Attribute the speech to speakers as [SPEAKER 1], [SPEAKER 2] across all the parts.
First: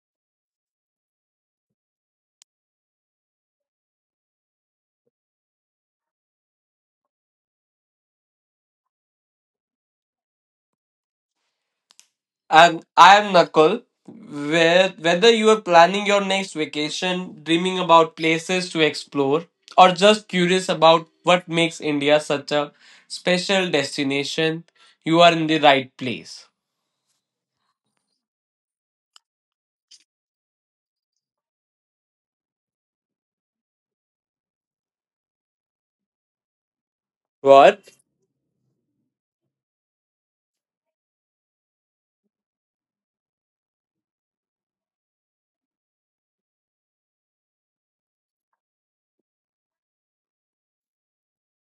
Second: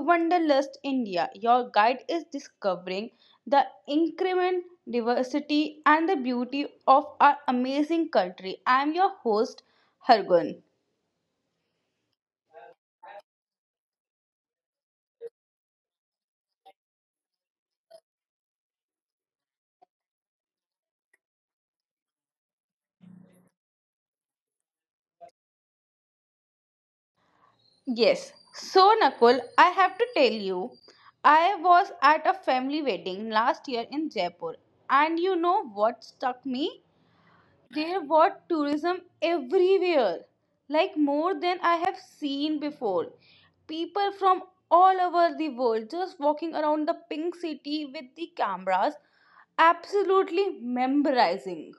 [SPEAKER 1] Wanderlust India. Your guide is discovering the increment, diversity and the beauty of our amazing country. I am your host Hargun.
[SPEAKER 2] And I am Nakul. Whether you are planning your next vacation, dreaming about places to explore, or just curious about what makes India such a special destination, you are in the right place.
[SPEAKER 1] Yes. So Nakul, I have to tell you I was at a family wedding last year in Jaipur and you know what struck me?
[SPEAKER 2] What?
[SPEAKER 1] There was tourism everywhere, like more than I have seen before. People from all over the world just walking around the pink city with the cameras, absolutely memorizing.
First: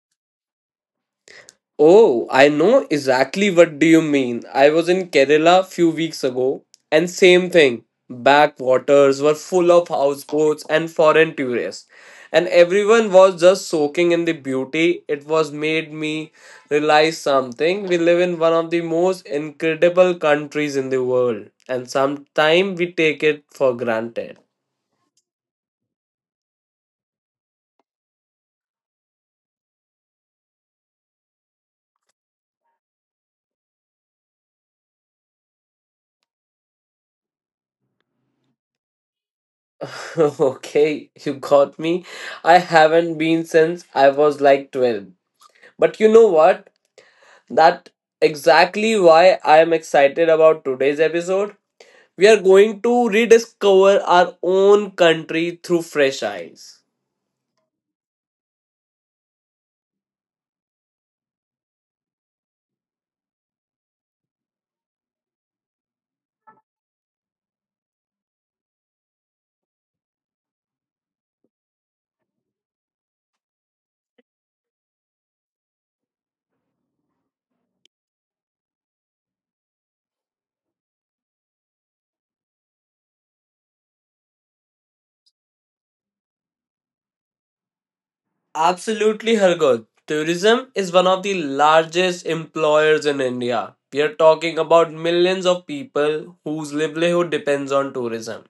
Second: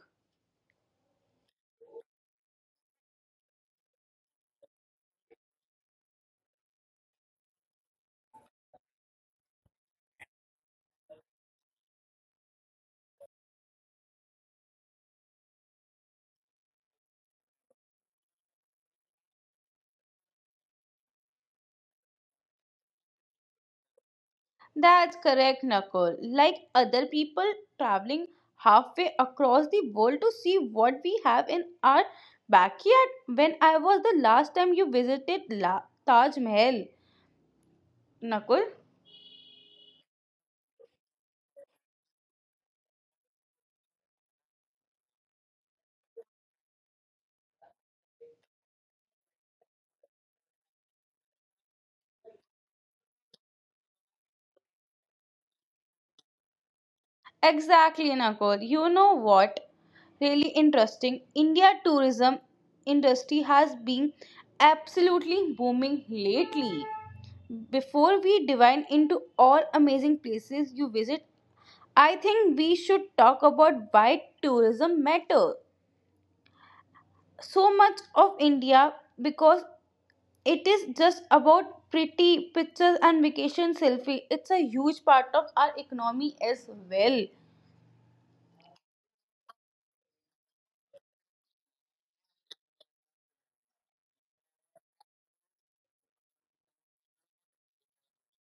[SPEAKER 2] Oh, I know exactly what do you mean. I was in Kerala few weeks ago and same thing. Backwaters were full of houseboats and foreign tourists. And everyone was just soaking in the beauty. It was made me realize something. We live in one of the most incredible countries in the world and sometimes we take it for granted.
[SPEAKER 1] That's correct, Nakul. Like other people traveling halfway across the world to see what we have in our backyard. When I was the last time you visited Taj Mahal, Nakul?
[SPEAKER 2] Okay, you got me. I haven't been since I was like 12. But you know what? That exactly why I am excited about today's episode. We are going to rediscover our own country through fresh eyes.
[SPEAKER 1] Exactly, Nakul. You know what? Really interesting. India tourism industry has been absolutely booming lately. Before we dive into all amazing places you visit, I think we should talk about why tourism matters. So much of India because it is just about pretty pictures and vacation selfie. It's a huge part of our economy as well.
[SPEAKER 2] Absolutely, Hargood. Tourism is one of the largest employers in India. We are talking about millions of people whose livelihood depends on tourism.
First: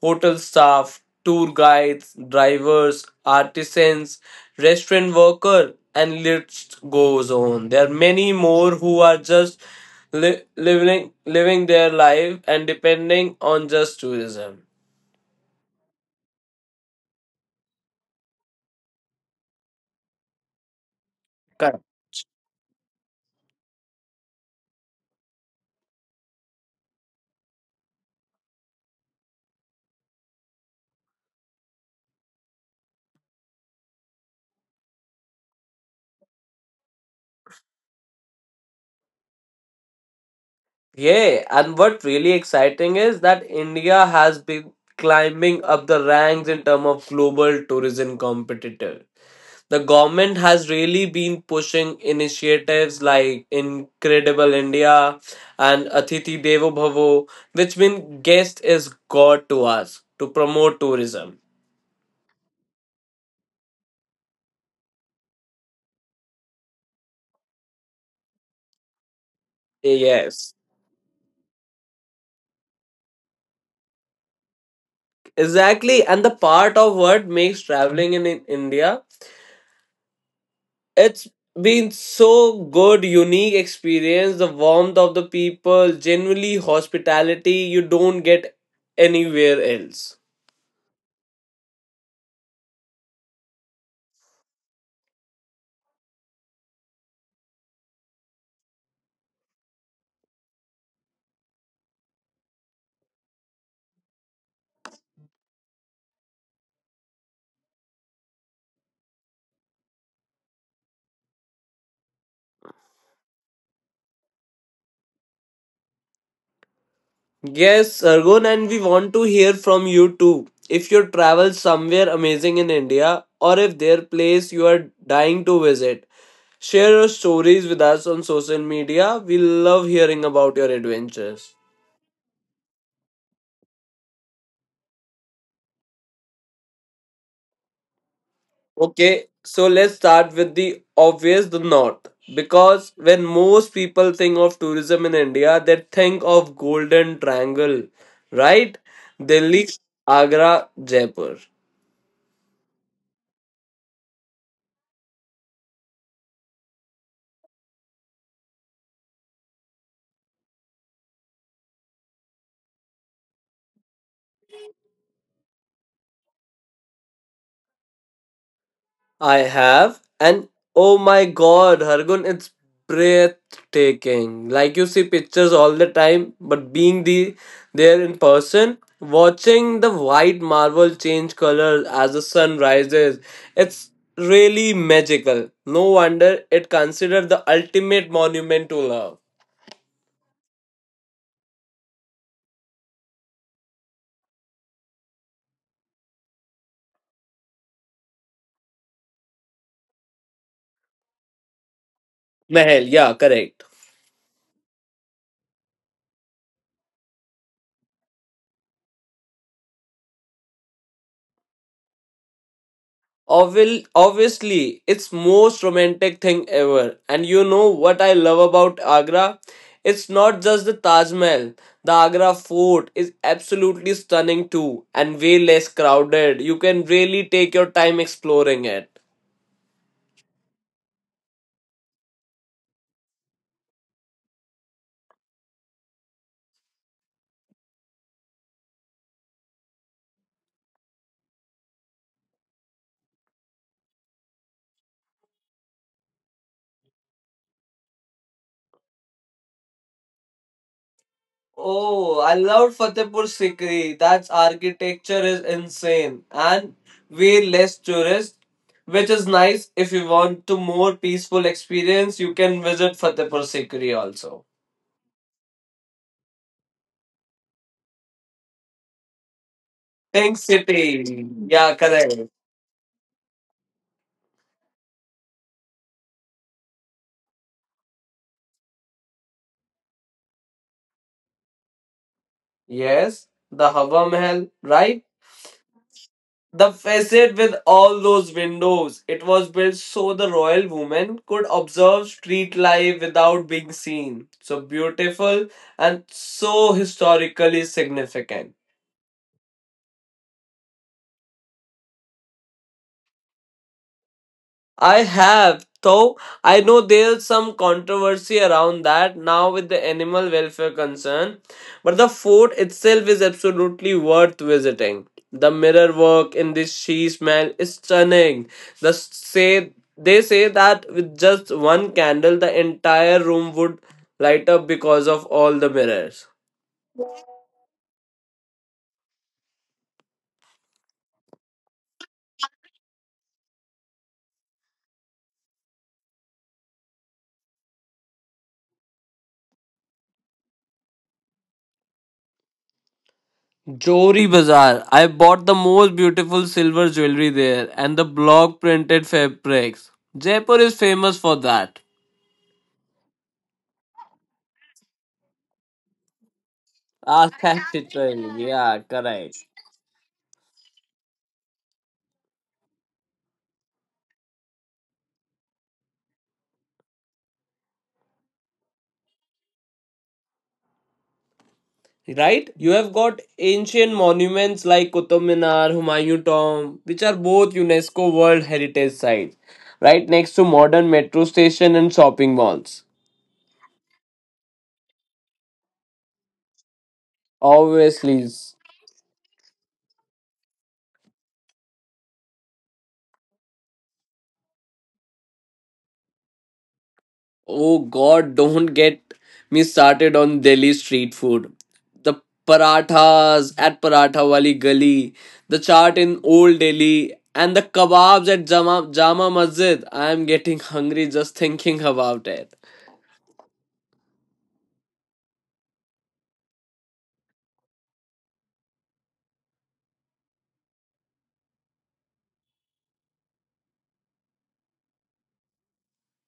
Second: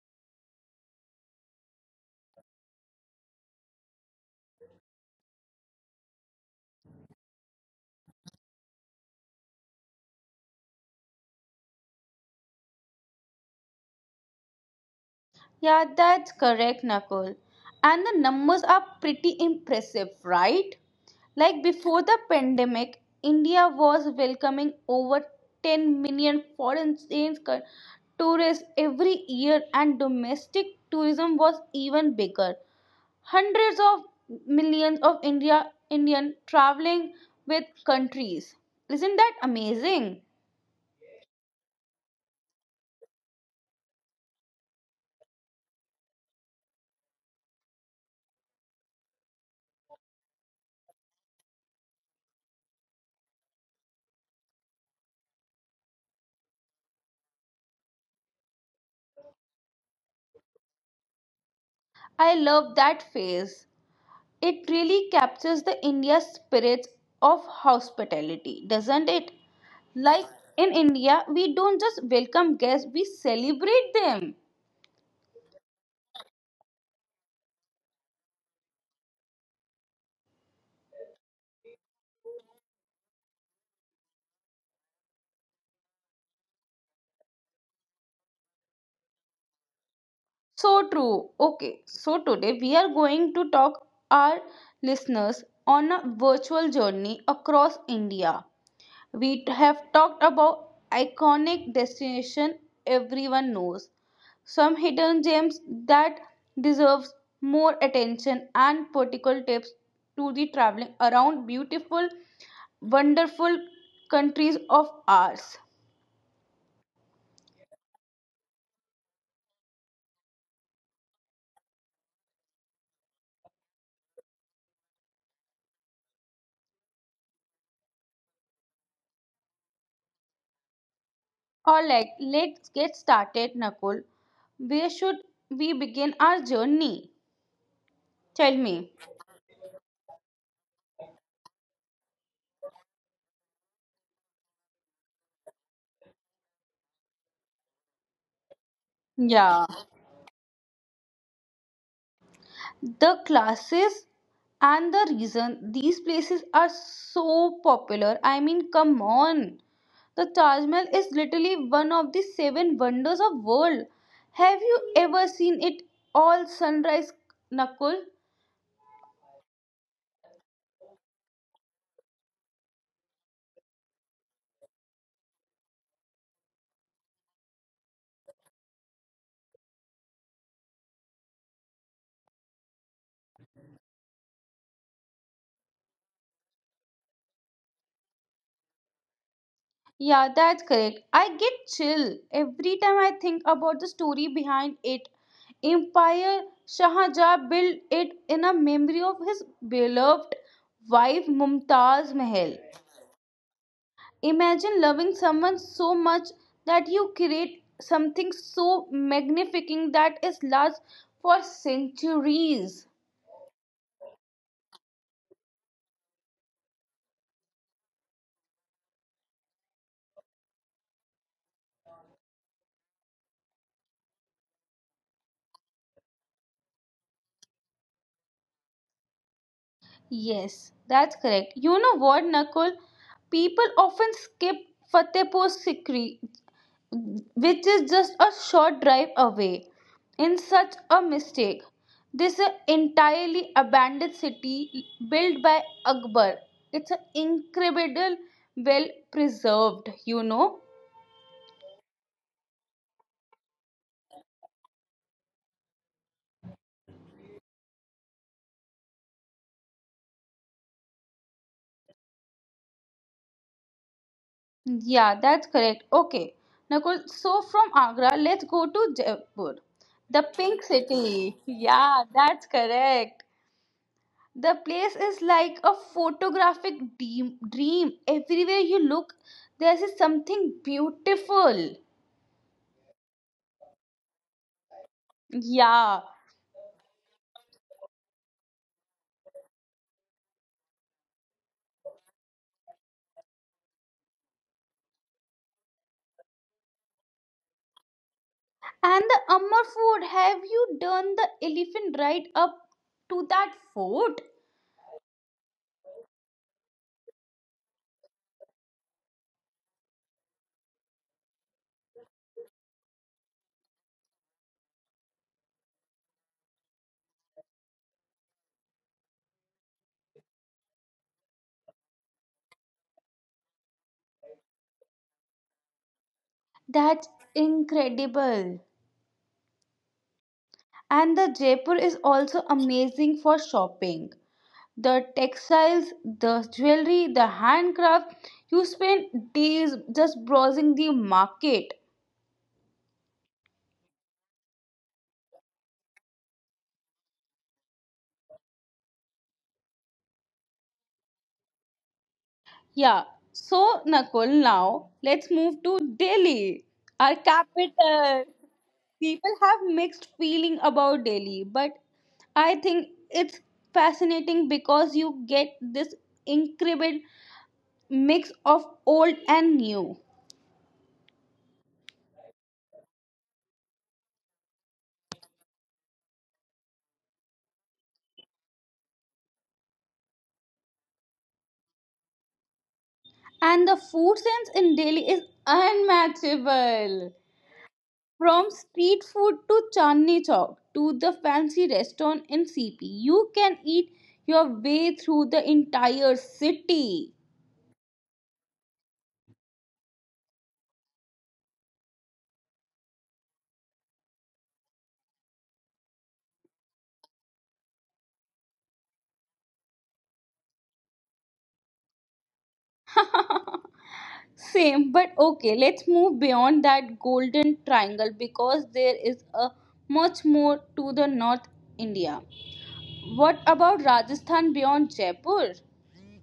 [SPEAKER 2] Hotel staff, tour guides, drivers, artisans, restaurant worker, and list goes on. There are many more who are just living their life and depending on just tourism.
[SPEAKER 1] Yeah, that's correct, Nakul. And the numbers are pretty impressive, right? Like
[SPEAKER 2] Correct.
[SPEAKER 1] before the pandemic, India was welcoming over 10 million foreign exchange tourists every year, and domestic tourism was even bigger. Hundreds of millions of Indian traveling with countries. Isn't that amazing?
[SPEAKER 2] Yeah, and what really exciting is that India has been climbing up the ranks in terms of global tourism competitor. The government has really been pushing initiatives like Incredible India and Atiti Devo Bhavo, which means guest is God to us to promote tourism.
[SPEAKER 1] I love that phase. It really captures the India spirit of hospitality, doesn't it? Like
[SPEAKER 2] Yes,
[SPEAKER 1] in India, we don't just welcome guests, we celebrate them.
[SPEAKER 2] exactly. And the part of what makes traveling in India, it's been so good, unique experience. The warmth of the people, genuinely hospitality you don't get anywhere else.
[SPEAKER 1] So true. Okay, so today we are going to talk our listeners on a virtual journey across India. We have talked about iconic destination everyone knows, some hidden gems that deserves more attention and practical tips to the traveling around beautiful, wonderful countries of ours.
[SPEAKER 2] Yes, Sargun, and we want to hear from you too. If you travel somewhere amazing in India or if there place you are dying to visit, share your stories with us on social media. We love hearing about your adventures.
[SPEAKER 1] Alright, let's get started, Nakul. Where should we begin our journey? Tell me.
[SPEAKER 2] Okay, so let's start with the obvious the north because when most people think of tourism in India, they think of Golden Triangle, right? Delhi,
[SPEAKER 1] Yeah,
[SPEAKER 2] Agra, Jaipur.
[SPEAKER 1] the classes and the reason these places are so popular. I mean, come on. The Taj Mahal is literally one of the seven wonders of world. Have you ever seen it all sunrise, Nakul?
[SPEAKER 2] I have, and oh my God, Hargun, it's breathtaking. Like you see pictures all the time, but being the there in person, watching the white marble change color as the sun rises, it's really magical. No wonder it considered the ultimate monument to love.
[SPEAKER 1] Yeah, that's correct. I get chill every time I think about the story behind it. Empire Shahjahan built it in a memory of his beloved wife Mumtaz Mahal.
[SPEAKER 2] Mahal, yeah, correct.
[SPEAKER 1] Imagine loving someone so much that you create something so magnificent that is lost for centuries.
[SPEAKER 2] Obviously it's most romantic thing ever and you know what I love about Agra, it's not just the Taj Mahal. The Agra Fort is absolutely stunning too and way less crowded. You can really take your time exploring it.
[SPEAKER 1] Yes, that's correct. You know what, Nakul? People often skip Fatehpur Sikri, which is just a short drive away, in such a mistake. This is an entirely abandoned city built by Akbar. It's an incredible, well preserved, you know.
[SPEAKER 2] Oh, I loved Fatehpur Sikri. That architecture is insane and way less tourist, which is nice if you want to more peaceful experience. You can visit Fatehpur Sikri also.
[SPEAKER 1] Yeah, that's correct. Okay. Nakul, so from Agra, let's go to Jaipur, the
[SPEAKER 2] Pink
[SPEAKER 1] pink
[SPEAKER 2] City.
[SPEAKER 1] city.
[SPEAKER 2] Yeah,
[SPEAKER 1] Yeah,
[SPEAKER 2] correct.
[SPEAKER 1] that's correct. The place is like a photographic dream. Everywhere you look, there's something beautiful.
[SPEAKER 2] Yes, the Hawa Mahal, right?
[SPEAKER 1] Yeah.
[SPEAKER 2] The facade with all those windows. It was built so the royal woman could observe street life without being seen. So beautiful and so historically significant.
[SPEAKER 1] And the Amar Fort, have you done the elephant ride up to that fort?
[SPEAKER 2] I have, though I know there's some controversy around that now with the animal welfare concern, but the fort itself is absolutely worth visiting. The mirror work in this she smell is stunning. The say they say that with just one candle, the entire room would light up because of all the mirrors.
[SPEAKER 1] That's incredible. And the Jaipur is also amazing for shopping, the textiles, the jewelry, the handcraft. You spend days just browsing the market.
[SPEAKER 2] Jory Bazaar. I bought the most beautiful silver jewelry there and the block printed fabrics. Jaipur is famous for that.
[SPEAKER 1] Yeah. So, Nakul, now let's move to Delhi, our
[SPEAKER 2] Architecture,
[SPEAKER 1] capital.
[SPEAKER 2] yeah,
[SPEAKER 1] People
[SPEAKER 2] correct.
[SPEAKER 1] have mixed feeling about Delhi, but I think it's fascinating because you get this incredible mix of old and new.
[SPEAKER 2] Right? You have got ancient monuments like Qutub Minar, Humayun Tomb, which are both UNESCO World Heritage Sites. Right next to modern metro station and shopping malls.
[SPEAKER 1] And the food sense in Delhi is unmatchable.
[SPEAKER 2] Obviously,
[SPEAKER 1] From street food to Chandni Chowk to the fancy restaurant in CP, you can eat your way through the entire city.
[SPEAKER 2] oh God, don't get me started on Delhi street food. The parathas at Paratha Wali Gali, the chaat in Old Delhi, and the kebabs at Jama Masjid. I am getting hungry just thinking about it.
[SPEAKER 1] Same, but okay, let's move beyond that golden triangle because there is a much more to the North India. What about Rajasthan beyond Jaipur?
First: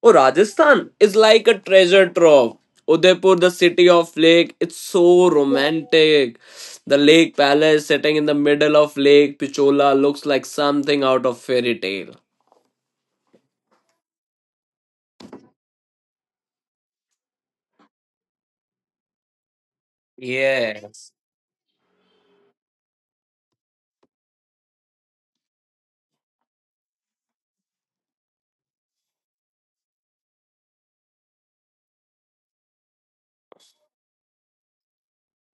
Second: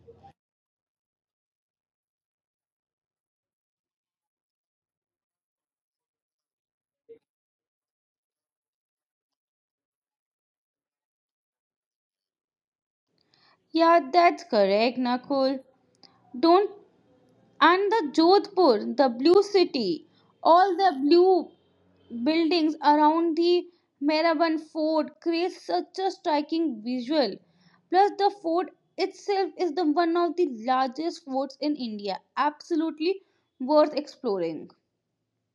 [SPEAKER 2] Oh, Rajasthan is like a treasure trove. Udaipur, the city of lake, it's so romantic. The lake palace sitting in the middle of Lake Pichola looks like something out of fairy tale.
[SPEAKER 1] Yeah, that's correct, Nakul. Don't And the Jodhpur, the blue city, all the
[SPEAKER 2] Yes.
[SPEAKER 1] blue buildings around the Meraban fort creates such a striking visual. Plus, the fort itself is the one of the largest forts in India. Absolutely worth exploring.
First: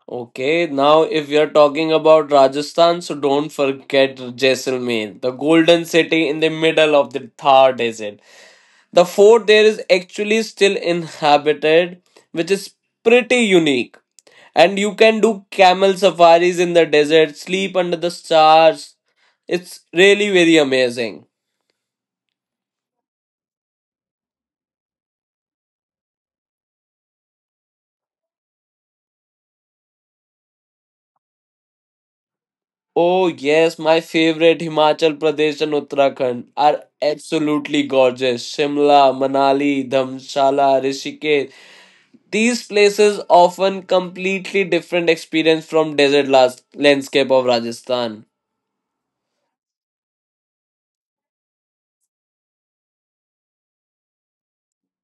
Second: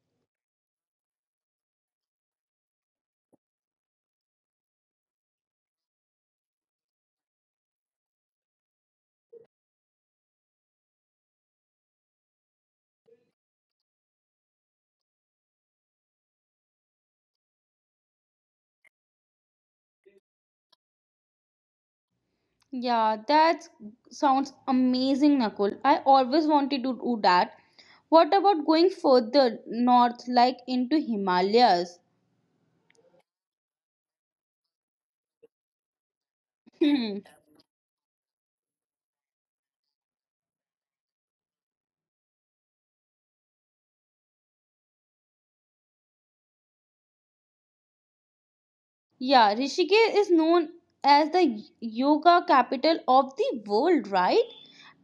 [SPEAKER 2] Okay, now if we are talking about Rajasthan, so don't forget Jaisalmer, the golden city in the middle of the Thar desert. The fort there is actually still inhabited, which is pretty unique. And you can do camel safaris in the desert, sleep under the stars. It's really very amazing.
[SPEAKER 1] Yeah, that sounds amazing, Nakul. I always wanted to do that. What about going further north, like into Himalayas?
[SPEAKER 2] Oh yes, my favorite Himachal Pradesh and Uttarakhand are absolutely gorgeous. Shimla, Manali, Dhamshala, Rishikesh. These places often completely different experience from desert landscape of Rajasthan.
[SPEAKER 1] Yeah, Rishikesh is known as the yoga capital of the world, right?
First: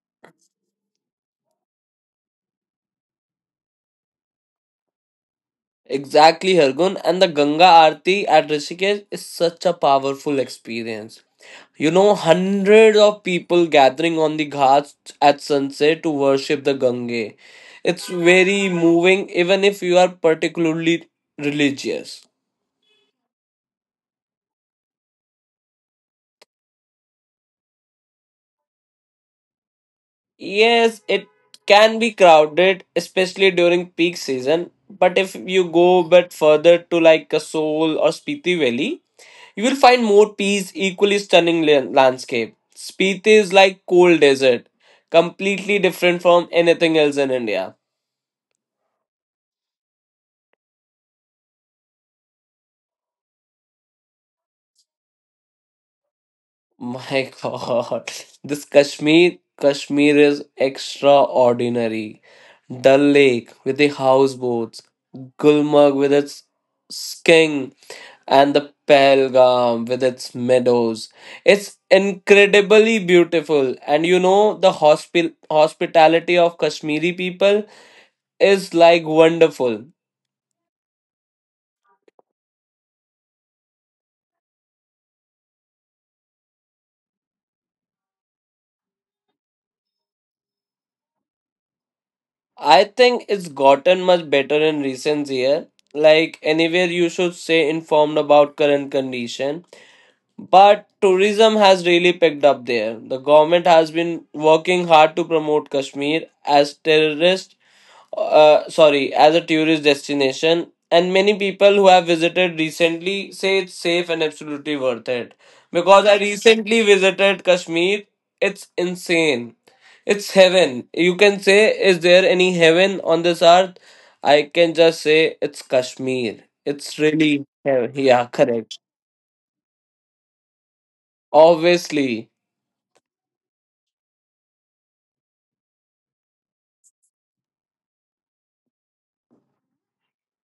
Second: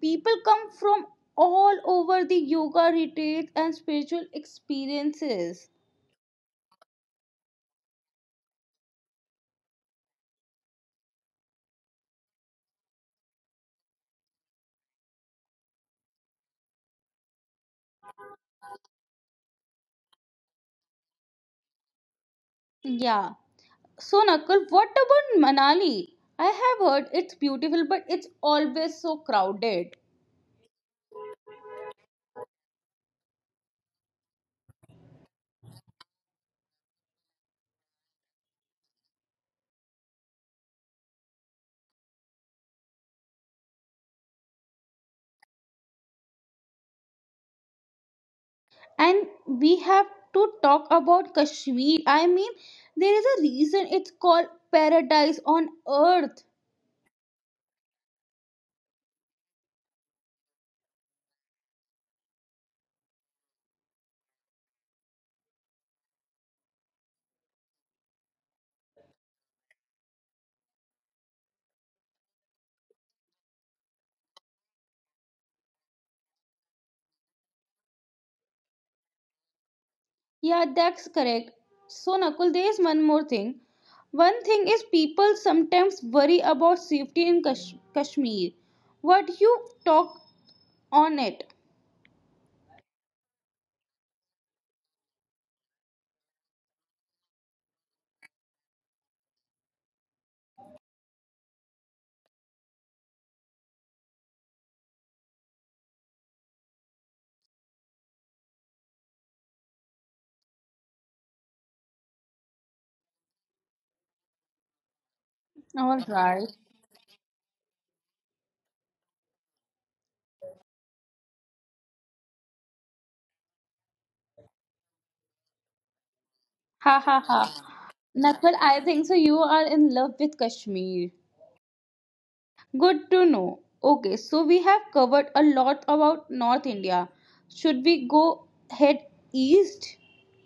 [SPEAKER 1] People come from all over the yoga retreats and spiritual experiences.
[SPEAKER 2] Exactly, Hargun, and the Ganga Aarti at Rishikesh is such a powerful experience. You know, hundreds of people gathering on the ghats at sunset to worship the Gange. It's very moving, even if you are particularly religious.
[SPEAKER 1] Yeah. So, Nakul, what about Manali? I have heard it's beautiful, but it's always so crowded.
[SPEAKER 2] Yes, it can be crowded, especially during peak season. But if you go a bit further to like Kasol or Spiti Valley, you will find more peace, equally stunning landscape. Spiti is like cold desert, completely different from anything else in India.
[SPEAKER 1] And we have to talk about Kashmir. I mean, there is a reason it's called paradise on earth.
[SPEAKER 2] My God, this Kashmir is extraordinary. Dal Lake with the houseboats, Gulmarg with its skiing, and the Pahalgam with its meadows. It's incredibly beautiful, and you know the hospitality of Kashmiri people is like wonderful.
[SPEAKER 1] Yeah, that's correct. So, Nakul, there is one more thing. One thing is people sometimes worry about safety in Kashmir. What you talk on it?
[SPEAKER 2] I think it's gotten much better in recent year. Like anywhere you should stay informed about current condition. But tourism has really picked up there. The government has been working hard to promote Kashmir as terrorist sorry, as a tourist destination, and many people who have visited recently say it's safe and absolutely worth it.
[SPEAKER 1] All
[SPEAKER 2] Because I
[SPEAKER 1] right.
[SPEAKER 2] recently visited Kashmir, it's insane. It's heaven. You can say, is there any heaven on this earth? I can just say it's Kashmir.
[SPEAKER 1] Ha
[SPEAKER 2] It's
[SPEAKER 1] ha
[SPEAKER 2] really
[SPEAKER 1] ha.
[SPEAKER 2] heaven. Yeah,
[SPEAKER 1] Nakul, I
[SPEAKER 2] correct.
[SPEAKER 1] think so. You are in love with Kashmir.
[SPEAKER 2] Obviously,
[SPEAKER 1] Good to know. Okay, so we have covered a lot about North India. Should we go head east?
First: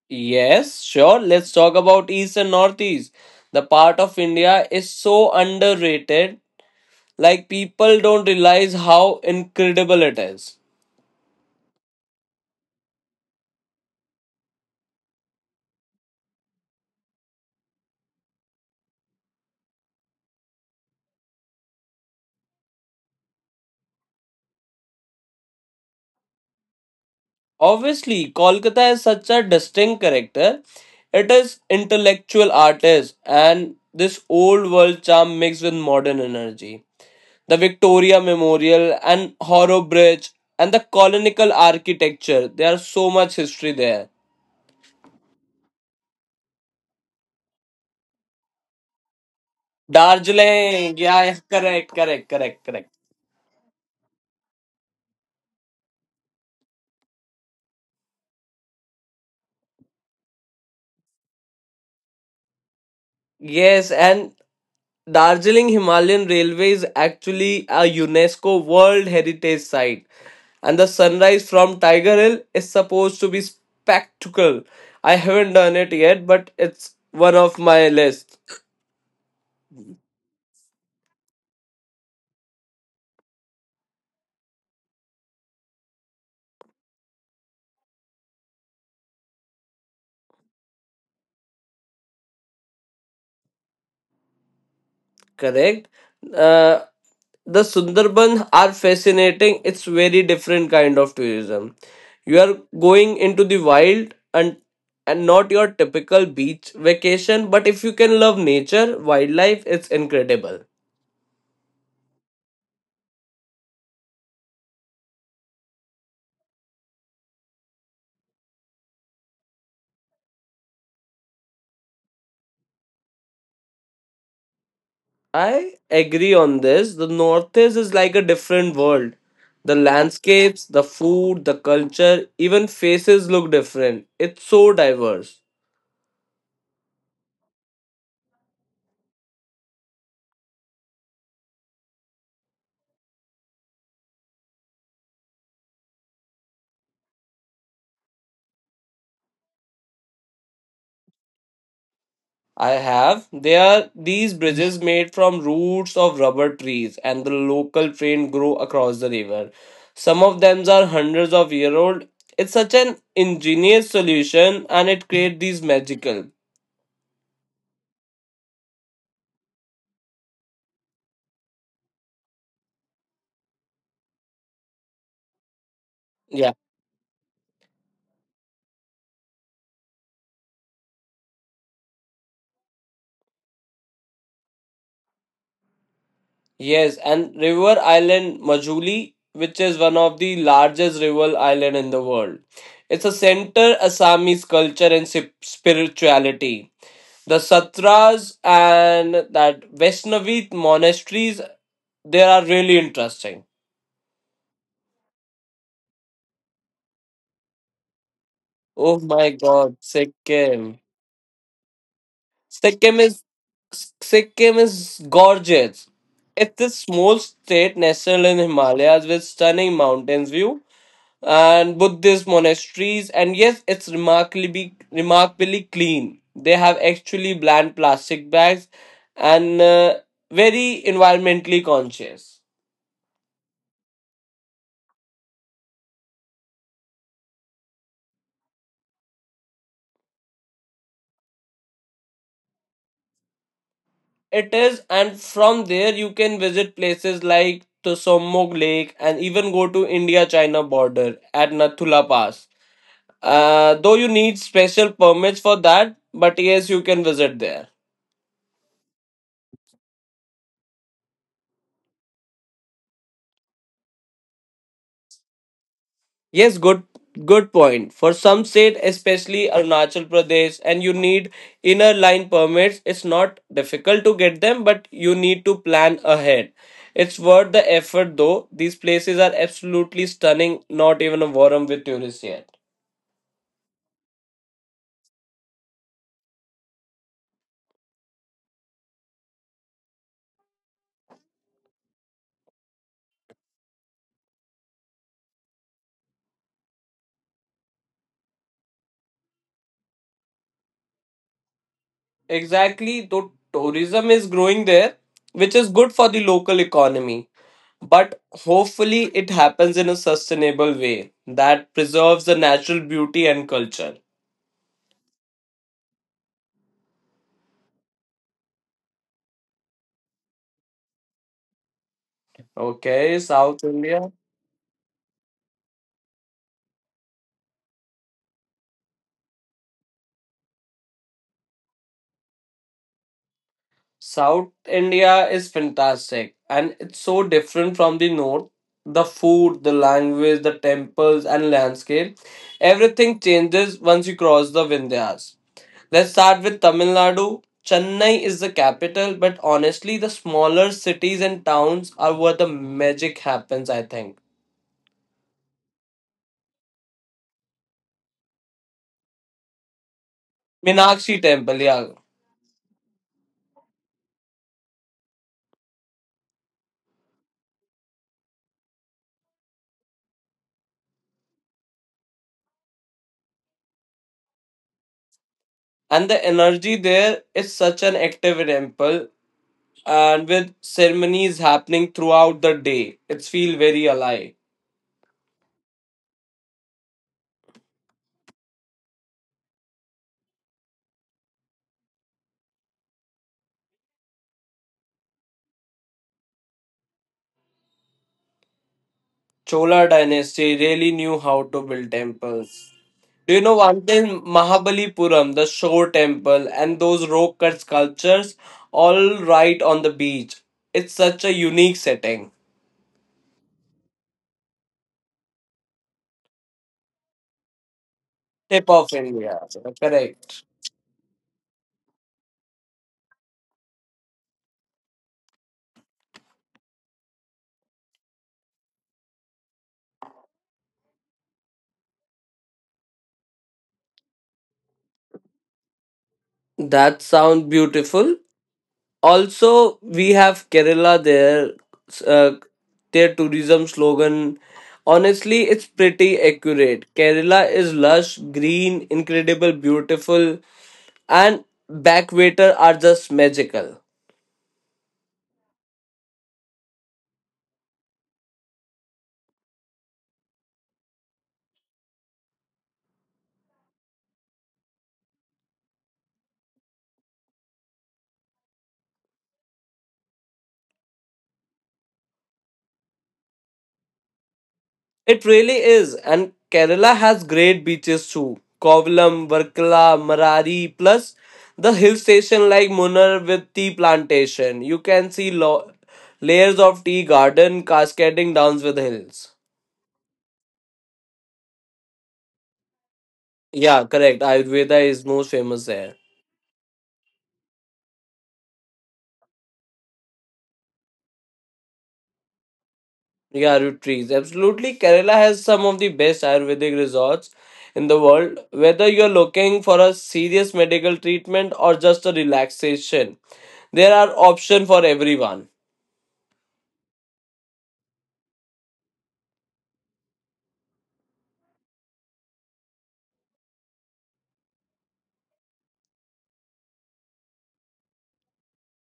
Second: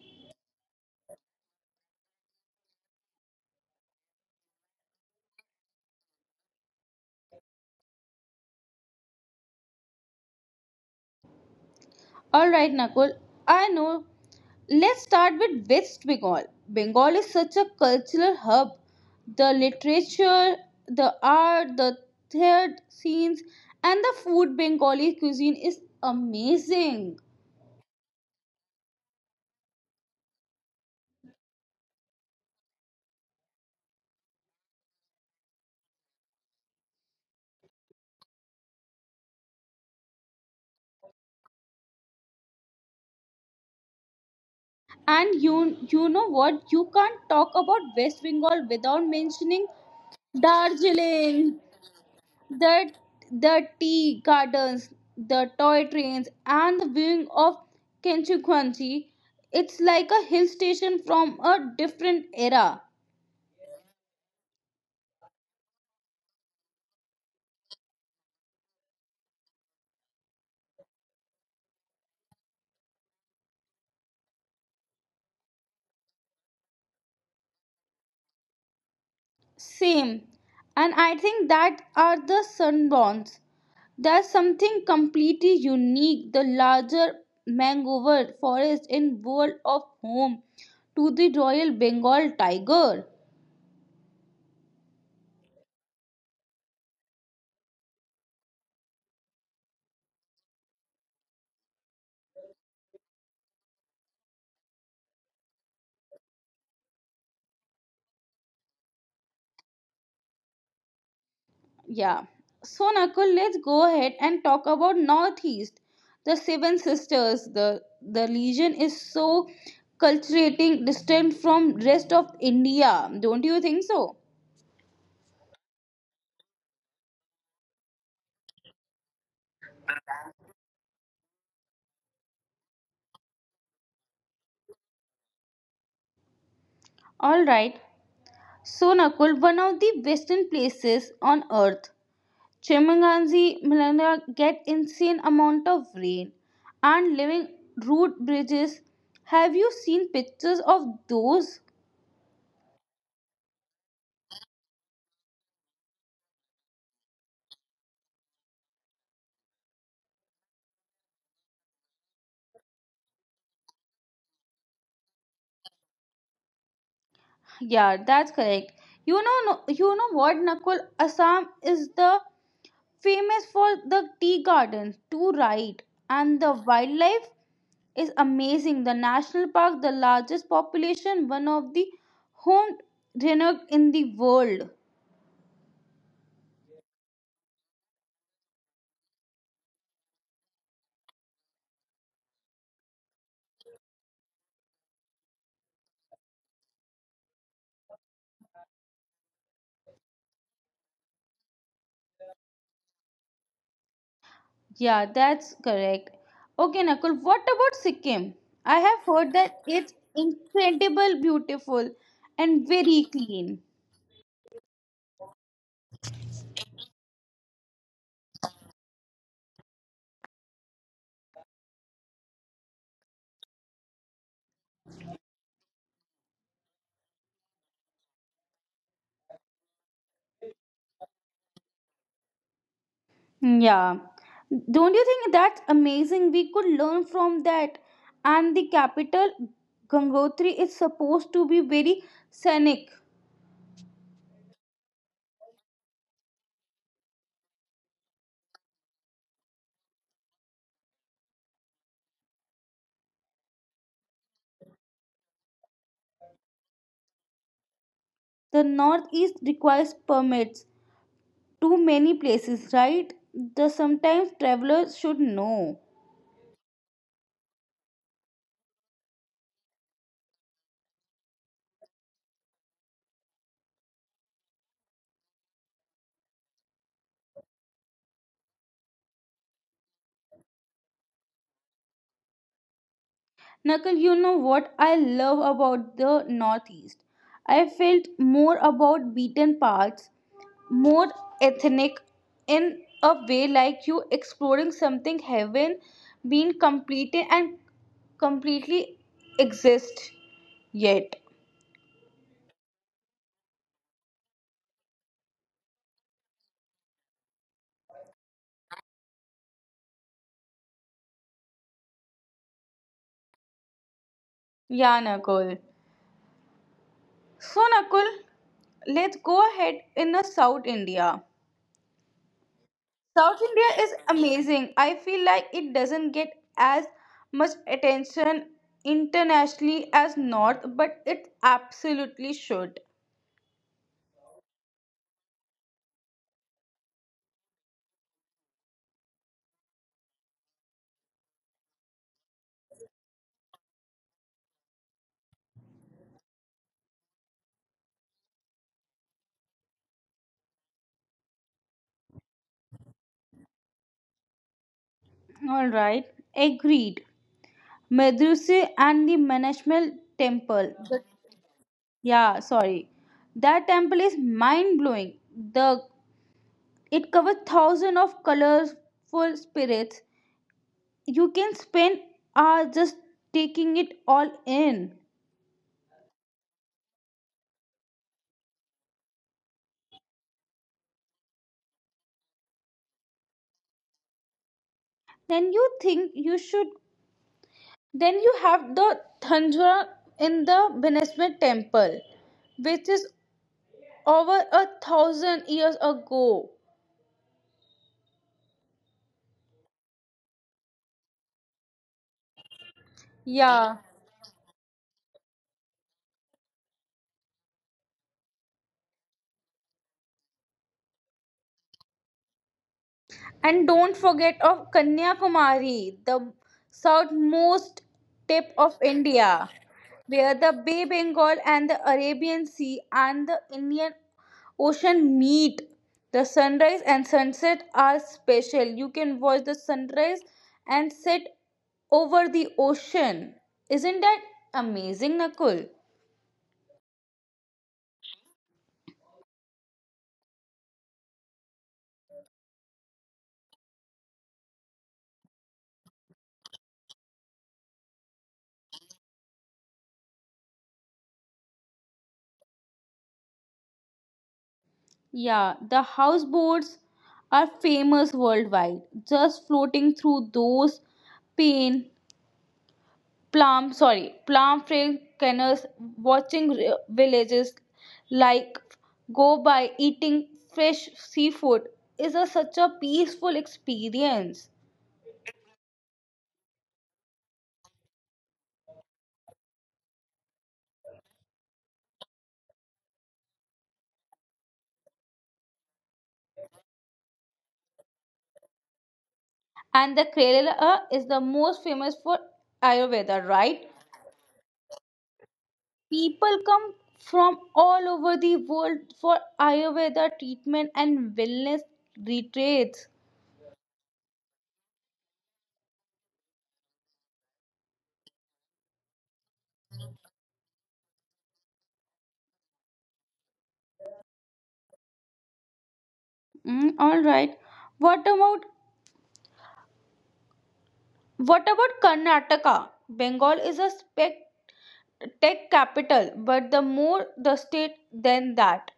[SPEAKER 2] yes, sure. Let's talk about East and Northeast. The part of India is so underrated. Like people don't realize how incredible it is.
[SPEAKER 1] All right, Nakul. I know. Let's start with West Bengal. Bengal is such a cultural hub. The literature, the art, the theatre scenes, and the food Bengali cuisine is amazing.
[SPEAKER 2] Obviously, Kolkata is such a distinct character. It is intellectual artist and this old world charm mixed with modern energy. The Victoria Memorial and Horror Bridge and the colonial architecture. There are so much history there.
[SPEAKER 1] And you know what? You can't talk about West Bengal without mentioning
[SPEAKER 2] Darjeeling, yeah, yeah,
[SPEAKER 1] Darjeeling,
[SPEAKER 2] correct, correct, correct, correct.
[SPEAKER 1] that the tea gardens, the toy trains, and the viewing of Kenchukwanji. It's like a hill station from a different era.
[SPEAKER 2] Yes, and Darjeeling Himalayan Railway is actually a UNESCO World Heritage Site. And the sunrise from Tiger Hill is supposed to be spectacle. I haven't done it yet, but it's one of my list.
[SPEAKER 1] Same. And I think that are the sunborns. There's something completely unique, the larger mangrove forest in world of home to the Royal Bengal tiger.
[SPEAKER 2] Correct. Uh, the Sundarban are fascinating. It's very different kind of tourism. You are going into the wild and not your typical beach vacation. But if you can love nature, wildlife, it's incredible.
[SPEAKER 1] Yeah. So Nakul, let's go ahead and talk about Northeast. The Seven Sisters, the legion is so culturating distant from rest of India. Don't you think so?
[SPEAKER 2] I agree on this. The Northeast is like a different world. The landscapes, the food, the culture, even faces look different. It's so diverse.
[SPEAKER 1] All right. So Nakul, one of the western places on earth. Chimanganzi Malanga get insane amount of rain and living root bridges. Have you seen pictures of those?
[SPEAKER 2] I have. There are these bridges made from roots of rubber trees, and the local train grow across the river. Some of them are hundreds of year old. It's such an ingenious solution, and it creates these magical.
[SPEAKER 1] Yeah, that's correct. You know, no, You know what, Nakul? Assam is the famous for the tea gardens, too, right? And
[SPEAKER 2] Yeah.
[SPEAKER 1] the wildlife is amazing. The national park, the largest population, one of the home renowned in the world.
[SPEAKER 2] Yes, and river island Majuli, which is one of the largest river island in the world. It's a center Assamese culture and spirituality. The satras and that Vaishnavi monasteries, they are really interesting.
[SPEAKER 1] Yeah, that's correct. Okay, Nakul. What about Sikkim? I have
[SPEAKER 2] Oh my
[SPEAKER 1] heard that
[SPEAKER 2] God,
[SPEAKER 1] it's
[SPEAKER 2] Sikkim!
[SPEAKER 1] incredible, beautiful, and
[SPEAKER 2] Sikkim
[SPEAKER 1] very
[SPEAKER 2] is
[SPEAKER 1] clean.
[SPEAKER 2] Sikkim is gorgeous. It's a small state nestled in Himalayas with stunning mountains view and Buddhist monasteries. And yes, it's remarkably clean. They have actually bland plastic bags and very environmentally conscious.
[SPEAKER 1] Mm, yeah. Don't you think that's amazing? We could learn from that. And the capital, Gangotri, is supposed to be very scenic.
[SPEAKER 2] It is, and from there you can visit places like the Somog Lake and even go to India-China border at Nathula Pass. Though you need special permits for that, but yes, you can visit there.
[SPEAKER 1] The northeast requires permits. Too many places, right? The sometimes travelers should know.
[SPEAKER 2] Yes, good point. For some state, especially Arunachal Pradesh, and you need inner line permits, it's not difficult to get them, but you need to plan ahead. It's worth the effort though. These places are absolutely stunning, not even a warm with tourists yet.
[SPEAKER 1] Nakul, you know what I love about the northeast? I felt more about beaten paths more ethnic in a way like you exploring something haven't been completed and completely exist yet.
[SPEAKER 2] Exactly, though tourism is growing there, which is good for the local economy. But hopefully it happens in a sustainable way that preserves the natural beauty and culture.
[SPEAKER 1] Yeah, Nakul. So, Nakul, let's go ahead in the South India.
[SPEAKER 2] Okay,
[SPEAKER 1] South
[SPEAKER 2] South
[SPEAKER 1] India is
[SPEAKER 2] India.
[SPEAKER 1] amazing. I feel like it doesn't get as much attention internationally as North, but it absolutely should.
[SPEAKER 2] South India is fantastic and it's so different from the north. The food, the language, the temples, and landscape. Everything changes once you cross the Vindhyas. Let's start with Tamil Nadu. Chennai is the capital, but honestly, the smaller cities and towns are where the magic happens, I think.
[SPEAKER 1] All right, agreed. Medruse and the Manashmal temple.
[SPEAKER 2] Minakshi Temple, yeah.
[SPEAKER 1] Yeah, sorry. That temple is mind blowing. The it covers thousands of colorful spirits. You can spend hours just taking it all in.
[SPEAKER 2] And the energy there is such an active temple, and with ceremonies happening throughout the day, it's feel very alive.
[SPEAKER 1] Then you think you should then you have the Thanjavur in the Manashmal temple, which is over a thousand years ago.
[SPEAKER 2] Chola dynasty really knew how to build temples. Do you know one
[SPEAKER 1] Yeah.
[SPEAKER 2] thing? Mahabalipuram, the shore temple, and those rock cut sculptures, all right on the beach. It's such a unique setting.
[SPEAKER 1] And don't forget of Kanyakumari, the southmost tip
[SPEAKER 2] Tip
[SPEAKER 1] of
[SPEAKER 2] of India.
[SPEAKER 1] India, where
[SPEAKER 2] Correct.
[SPEAKER 1] the Bay Bengal and the Arabian Sea and the Indian Ocean meet. The sunrise and sunset are special. You can watch the sunrise and set over the ocean. Isn't that amazing, Nakul?
[SPEAKER 2] That sounds beautiful. Also, we have Kerala there. Uh, their tourism slogan. Honestly, it's pretty accurate. Kerala is lush, green, incredible, beautiful and backwater are just magical.
[SPEAKER 1] Yeah, the houseboats are famous worldwide. Just floating through those pain plum sorry plum fragrance, watching villages like go by eating fresh seafood is such a peaceful experience.
[SPEAKER 2] It really is, and Kerala has great beaches too. Kovalam, Varkala, Marari, plus the hill station like Munnar with tea plantation. You can see layers of tea garden cascading down with the hills.
[SPEAKER 1] And the kerala is the most famous for ayurveda, right?
[SPEAKER 2] Yeah, correct. Ayurveda is most famous there.
[SPEAKER 1] People come from all over the world for ayurveda treatment and wellness retreats.
[SPEAKER 2] Yeah, root trees. Absolutely. Kerala has some of the best Ayurvedic resorts in the world. Whether you're looking for a serious medical treatment or just a relaxation, there are options for everyone.
[SPEAKER 1] Mm, all right. What about what about Karnataka? Bengal is a spec tech capital, but the more the state than that.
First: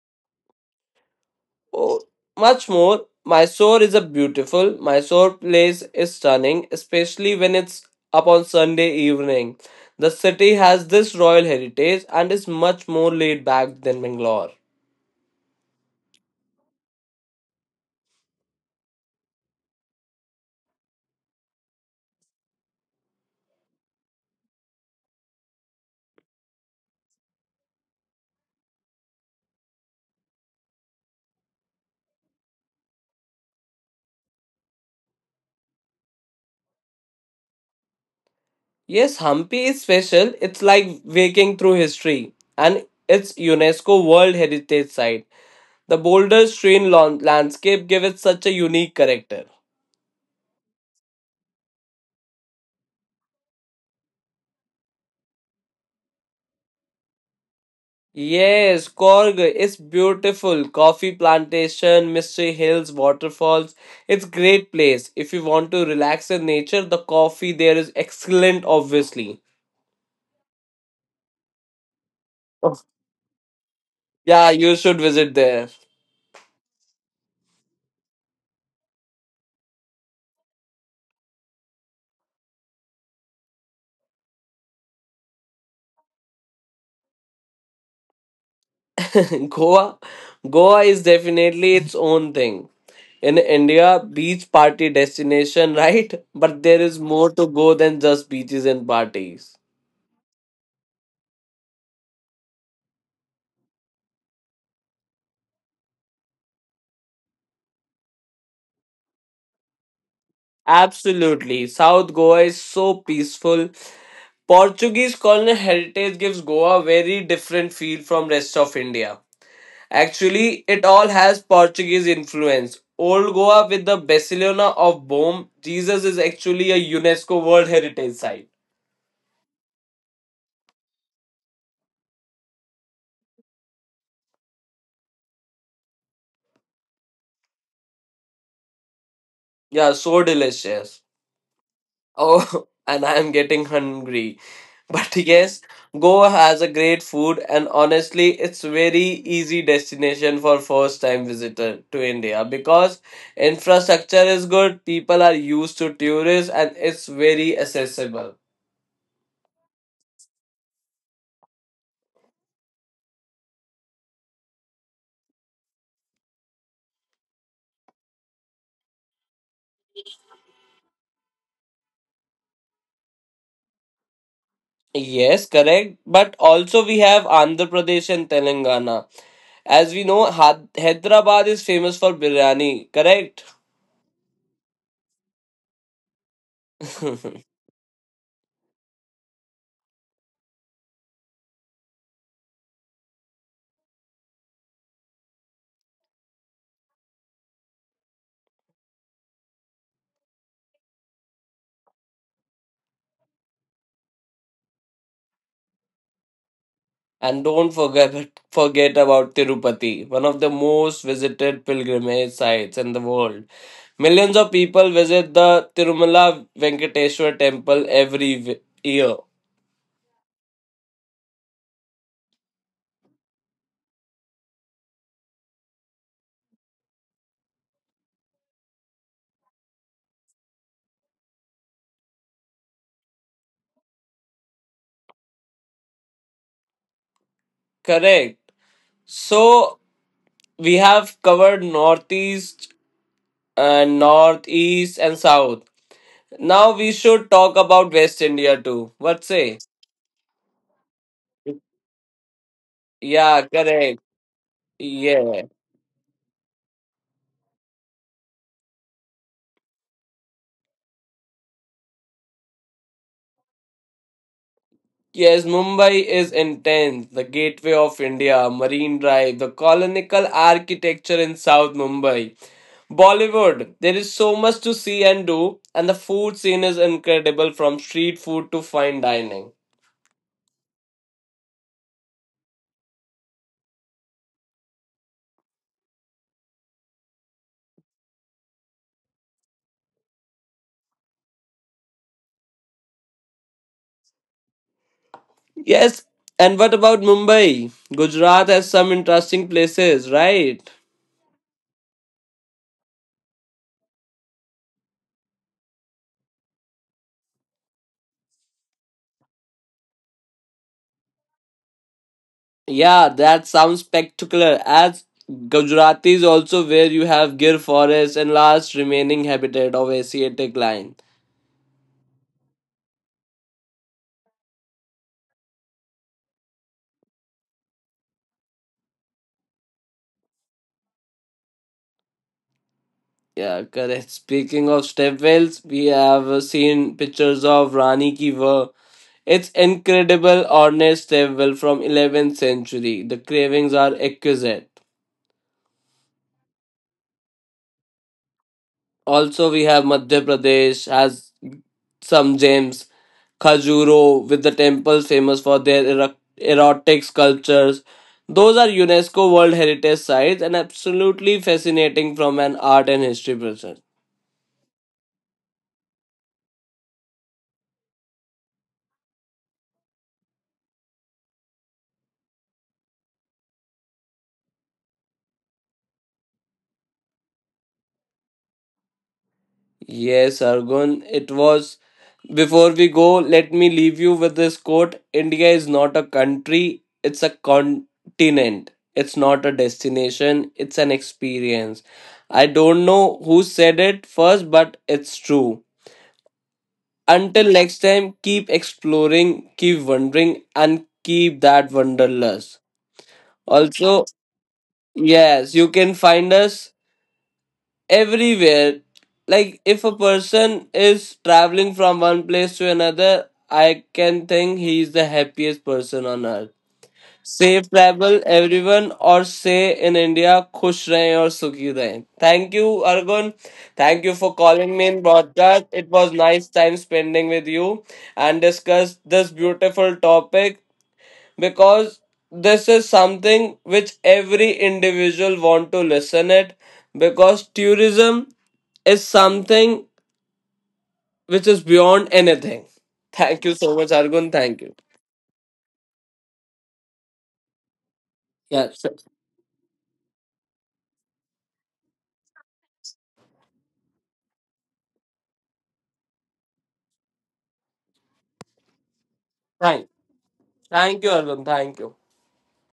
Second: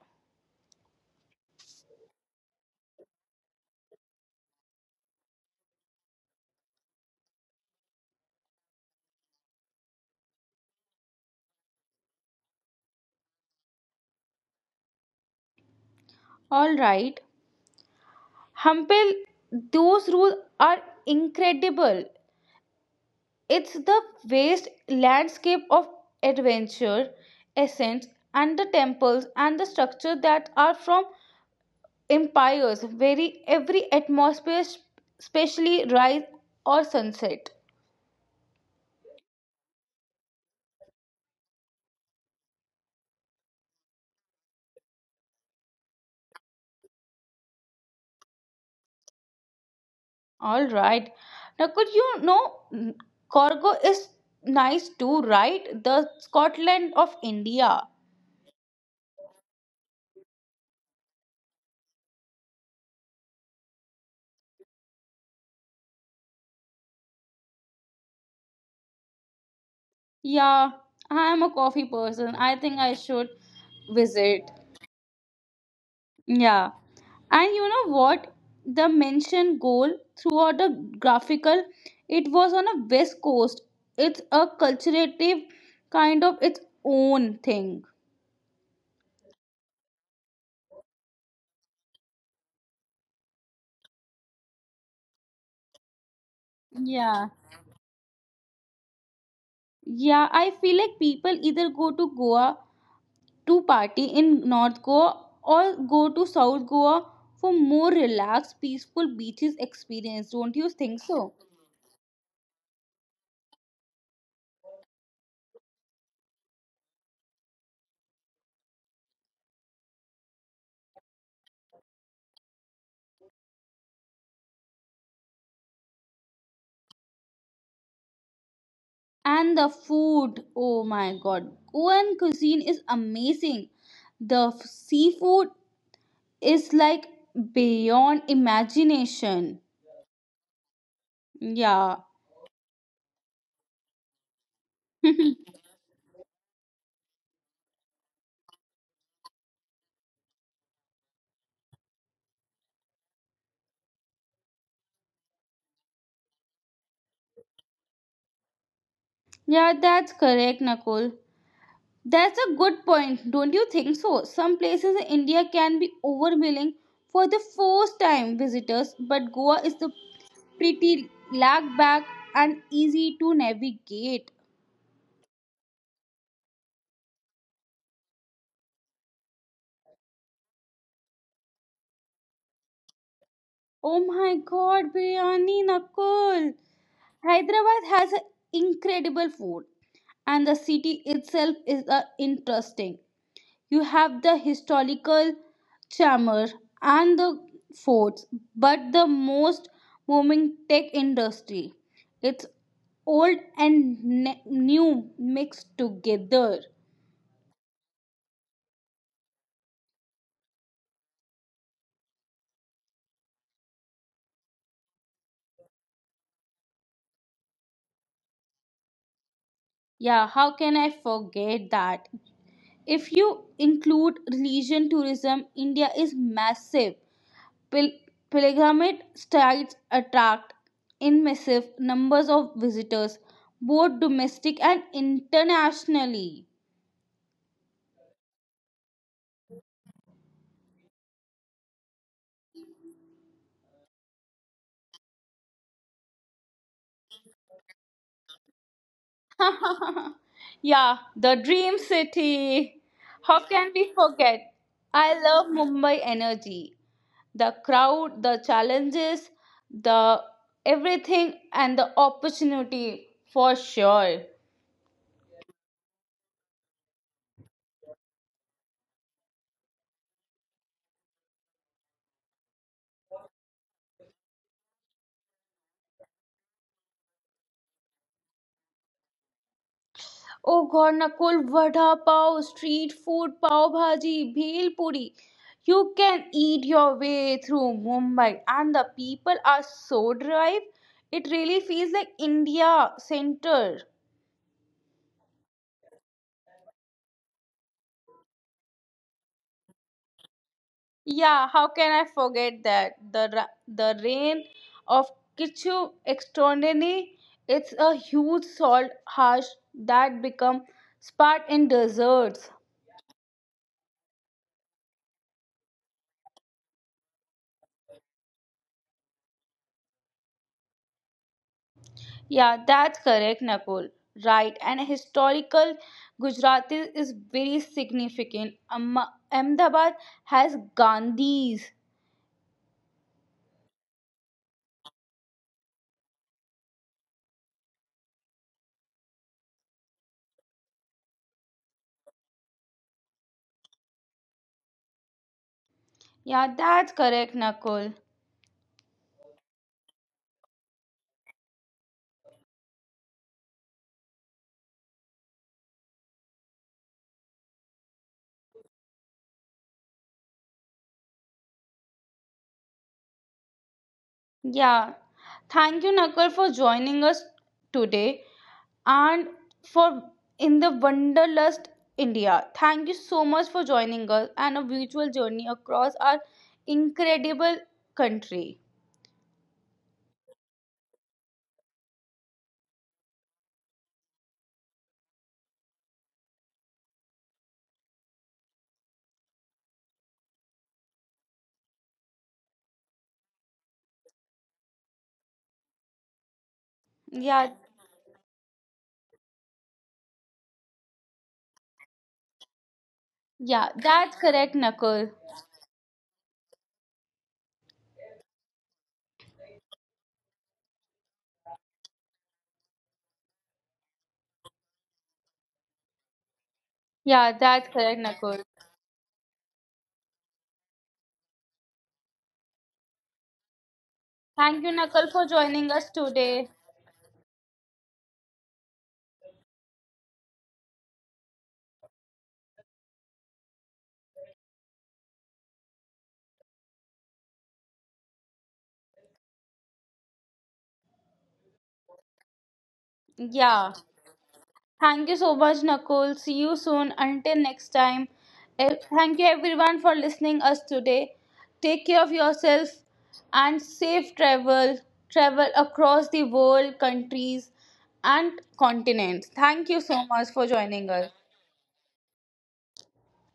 [SPEAKER 2] Oh, much more. Mysore is a beautiful. Mysore place is stunning, especially when it's up on Sunday evening. The city has this royal heritage and is much more laid back than Bangalore.
[SPEAKER 1] All right. Hampel, those rules are incredible. It's the vast landscape of adventure, essence, and the temples and the structure that are from empires, very every atmosphere, especially rise or sunset.
[SPEAKER 2] Yes, Hampi is special. It's like waking through history, and it's UNESCO World Heritage Site. The boulder strewn landscape gives it such a unique character.
[SPEAKER 1] All right. Now, could you know mm, Corgo is nice too, right? The Scotland of India.
[SPEAKER 2] Yes, Korg is beautiful. Coffee plantation, mystery hills, waterfalls. It's great place. If you want to relax in nature, the coffee there is excellent obviously.
[SPEAKER 1] Yeah, I am a coffee person. I think
[SPEAKER 2] Oh.
[SPEAKER 1] I should visit.
[SPEAKER 2] Yeah, you should visit there.
[SPEAKER 1] Yeah. And you know what? The mentioned goal throughout the graphical, it was on a west coast. It's a culturative kind of its own thing.
[SPEAKER 2] Goa Goa is definitely its own thing. In India, beach party destination, right? But there is
[SPEAKER 1] Yeah.
[SPEAKER 2] more to go than just beaches and parties.
[SPEAKER 1] Yeah, I feel like people either go to Goa to party in North Goa or go to South Goa for more relaxed, peaceful beaches experience. Don't you think so?
[SPEAKER 2] Absolutely. South Goa is so peaceful. Portuguese colonial heritage gives Goa a very different feel from rest of India. Actually, it all has Portuguese influence. Old Goa with the Barcelona of Boom, Jesus is actually a UNESCO World Heritage Site.
[SPEAKER 1] And the food, oh my god, Goan cuisine is amazing. The seafood is like beyond imagination.
[SPEAKER 2] Yeah, so delicious.
[SPEAKER 1] Yeah.
[SPEAKER 2] Oh, and I am getting hungry. But yes, Goa has a great food, and honestly it's very easy destination for first time visitor to India because infrastructure is good, people are used to tourists and it's very accessible.
[SPEAKER 1] Yeah, that's correct, Nakul. That's a good point, don't you think so? Some places in India can be overwhelming for the first time visitors, but Goa is the pretty laid back and easy to navigate.
[SPEAKER 2] Yes, correct. But also we have Andhra Pradesh and Telangana. As we know, Hyderabad is famous for biryani, correct?
[SPEAKER 1] Oh my god, biryani Nakul! Hyderabad has a incredible food and the city itself is interesting. You have the historical charmer and the forts, but the most booming tech industry. It's old and new mixed together.
[SPEAKER 2] And don't forget about Tirupati, one of the most visited pilgrimage sites in the world. Millions of people visit the Tirumala Venkateswar temple every year.
[SPEAKER 1] Yeah, how can I forget that? If you include religion tourism, India is massive. Pil- pilgrimage sites attract in massive numbers of visitors, both domestic and internationally.
[SPEAKER 2] Correct. So we have covered northeast and northeast and south. Now we should talk about West India too. What say?
[SPEAKER 1] Yeah, the dream city. How
[SPEAKER 2] Yeah,
[SPEAKER 1] can we
[SPEAKER 2] correct.
[SPEAKER 1] forget? I love
[SPEAKER 2] Yeah.
[SPEAKER 1] Mumbai energy. The crowd, the challenges, the everything, and the opportunity for sure.
[SPEAKER 2] Yes, Mumbai is intense. The Gateway of India, Marine Drive, the colonial architecture in South Mumbai. Bollywood, there is so much to see and do, and the food scene is incredible from street food to fine dining.
[SPEAKER 1] Oh God, Nakul, vada pav, street food, pav bhaji, bhel puri. You can eat your way through Mumbai, and the people are so drive. It really feels like India center.
[SPEAKER 2] Yes, and what about Mumbai? Gujarat has some interesting places, right?
[SPEAKER 1] Yeah, how can I forget that? The reign of Kichu extraordinary, it's a huge salt harsh that become spot in deserts.
[SPEAKER 2] Yeah, that sounds spectacular. As Gujarati is also where you have Gir Forest and last remaining habitat of Asiatic lion.
[SPEAKER 1] Yeah, that's correct, Nakul. Right, and historical Gujarati is very significant. Ahmedabad has Gandhis.
[SPEAKER 2] Yeah, correct. Speaking of stepwells, we have seen pictures of Rani Ki Vav. It's incredible ornate stepwell from 11th century. The carvings are exquisite.
[SPEAKER 1] Yeah, that's correct, Nakul.
[SPEAKER 2] Also, we have Madhya Pradesh has some gems. Khajuraho, with the temples famous for their erotic sculptures. Those are UNESCO World Heritage Sites and absolutely fascinating from an art and history perspective.
[SPEAKER 1] Yeah, thank you, Nakul, for joining us today, and for in the wanderlust India. Thank you so much for joining us and a virtual journey across our incredible country.
[SPEAKER 2] Yes, Argun, it was. Before we go, let me leave you with this quote: India is not a country, it's a continent. It's not a destination, it's an experience. I don't know who said it first, but it's true.
[SPEAKER 1] Yeah,
[SPEAKER 2] Until next time, keep exploring, keep wondering, and keep that wanderlust.
[SPEAKER 1] yeah,
[SPEAKER 2] Also,
[SPEAKER 1] that's correct, Nakul.
[SPEAKER 2] yes, you can find us everywhere, like if a person is traveling from one place to another, I can think he is the happiest person on earth.
[SPEAKER 1] Yeah, that's
[SPEAKER 2] Safe
[SPEAKER 1] correct,
[SPEAKER 2] travel
[SPEAKER 1] Nakul.
[SPEAKER 2] everyone, or say in india, khush rahe or sukhi rahe. Thank you, Argun. Thank you for
[SPEAKER 1] Thank you,
[SPEAKER 2] calling me in
[SPEAKER 1] Nakul, for joining
[SPEAKER 2] broadcast.
[SPEAKER 1] us
[SPEAKER 2] It was
[SPEAKER 1] today.
[SPEAKER 2] nice time spending with you and discuss this beautiful topic, because this is something which every individual want to listen it, because tourism is something which is beyond anything. Thank you
[SPEAKER 1] Yeah.
[SPEAKER 2] so much, Argun. Thank you.
[SPEAKER 1] Thank you so much, Nakul. See you soon. Until next time.
[SPEAKER 2] Yeah, sure.
[SPEAKER 1] Thank you everyone for listening us today. Take care of yourself and safe travel. Travel across the world, countries, and continents. Thank you
[SPEAKER 2] Thank,
[SPEAKER 1] so much for joining us.
[SPEAKER 2] thank you, Argun. Thank you.